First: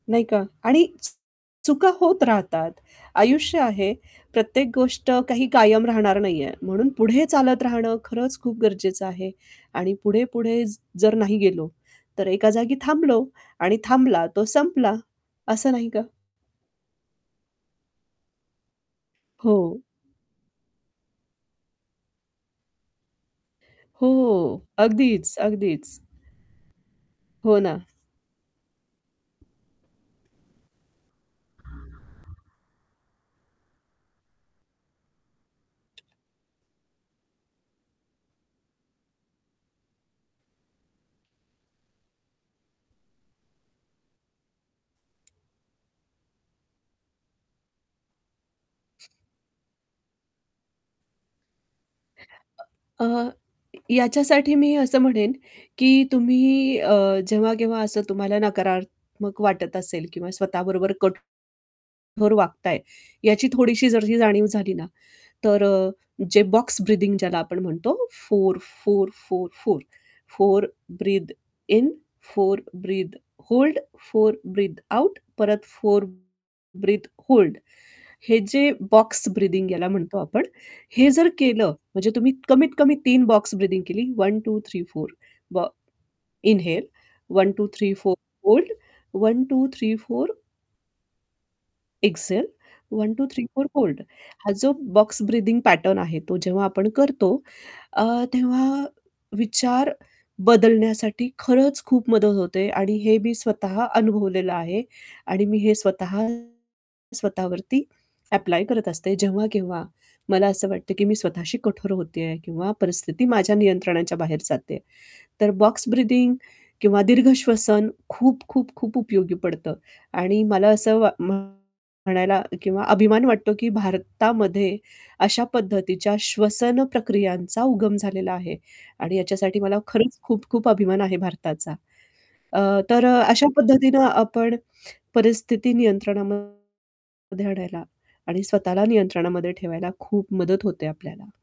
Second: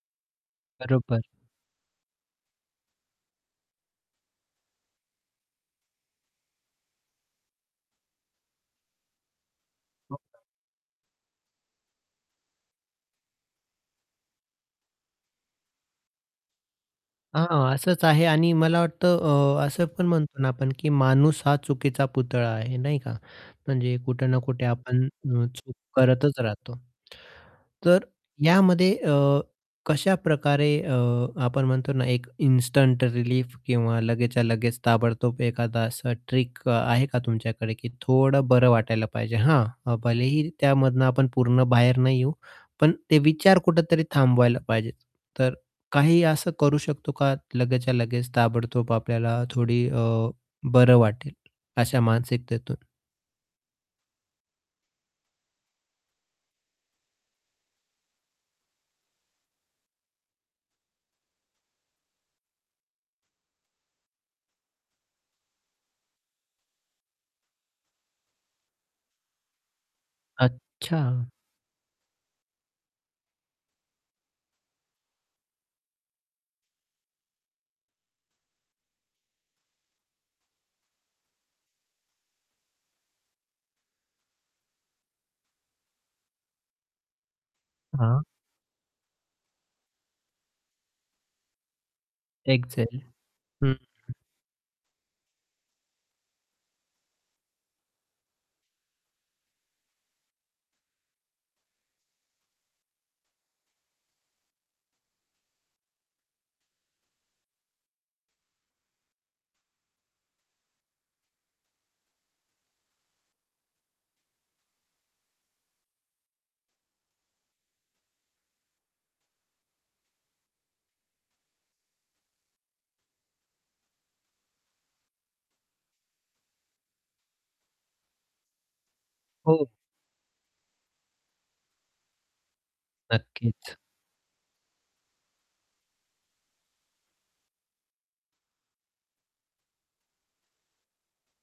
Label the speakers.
Speaker 1: नाही का? आणि
Speaker 2: बरोबर.
Speaker 1: चुका होत राहतात. आयुष्य आहे, प्रत्येक गोष्ट काही कायम राहणार नाहीये, म्हणून पुढे चालत राहणं खरंच खूप गरजेचं आहे. आणि
Speaker 2: हो ना.
Speaker 1: पुढे-पुढे ज जर नाही गेलो, तर एका जागी थांबलो आणि थांबला तो संपला! असं नाही का?
Speaker 2: हां, असंच आहे आणि मला वाटतं
Speaker 1: हो.
Speaker 2: अ, असं पण म्हणतो ना आपण की माणूस हा चुकीचा पुतळा आहे नाही का? म्हणजे
Speaker 1: हो.
Speaker 2: कुठे ना कुठे आपण अ,
Speaker 1: अगदीच,
Speaker 2: चूक
Speaker 1: अगदीच.
Speaker 2: करतच राहतो.
Speaker 1: हो ना.
Speaker 2: तर यामध्ये अ, कशा प्रकारे अ, आपण म्हणतो ना एक इन्स्टंट रिलीफ किंवा लगेचच्या लगेच ताबडतोब एखादा असा ट्रिक आहे का तुमच्याकडे की थोडं बरं वाटायला पाहिजे? हां, भलेही त्यामधून आपण पूर्ण बाहेर नाही येऊ, पण ते विचार कुठेतरी थांबवायला पाहिजे. तर काही असं करू शकतो का, लगेचच्या लगेच ताबडतोब आपल्याला थोडं अ, बरं वाटेल अशा मानसिकतेतून?
Speaker 1: अ, अ, य याच्यासाठी मी असं म्हणेन की तुम्ही अ, जेव्हा-केव्हा असं तुम्हाला नकारात्मक वाटत असेल किंवा स्वतः बरोबर कट कठोर वागताय याची थोडीशी जरी ही जाणीव झाली ना तर अ, जे बॉक्स ब्रीथिंग ज्याला आपण म्हणतो 4, 4, 4, 4. 4
Speaker 2: अच्छा.
Speaker 1: Breathe in. 4 breathe hold. 4 breathe out. परत 4 ब्रीथ होल्ड हे जे बॉक्स ब्रिथिंग याला म्हणतो आपण हे जर केलं म्हणजे तुम्ही कमीत कमी 3 बॉक्स ब्रीथिंग केली. 1, 2, 3, 4 व इन्हेल. 1, 2, 3, 4,
Speaker 2: हां.
Speaker 1: होल्ड. 1, 2, 3, 4 एक्सहेल.
Speaker 2: एक्सहेल
Speaker 1: 1, 2, 3, 4
Speaker 2: हं,
Speaker 1: होल्ड.
Speaker 2: हं.
Speaker 1: हा जो बॉक्स ब्रीथिंग पॅटर्न आहे तो जेव्हा आपण करतो अ, तेव्हा विचार बदलण्यासाठी खरंच खूप मदत होते आणि हे मी स्वतः अनुभवलेलं आहे. आणि मी हे स्वतः स्वतःवरती ॲप्लाय करत असते, जेव्हा-केव्हा मला असं वाटतं की मी स्वतःशी कठोर होते आहे किंवा परिस्थिती माझ्या नियंत्रणाच्या बाहेर जाते आहे. तर बॉक्स ब्रीथिंग किंवा दीर्घ श्वसन खूप, खूप, खूप उपयोगी पडतं आणि मला असं वा म्हणायला किंवा अभिमान वाटतो की भारतामध्ये अशा पद्धतीच्या श्वसन प्रक्रियांचा उगम झालेला आहे. आणि याच्यासाठी
Speaker 2: हो.
Speaker 1: मला खरंच खूप-खूप अभिमान आहे भारताचा. अ, तर अ, अशा
Speaker 2: नक्कीच.
Speaker 1: पद्धतीने आपण परिस्थिती नियंत्रणामध्ये आणायला आणि स्वतःला नियंत्रणामध्ये ठेवायला खूप मदत होते आपल्याला.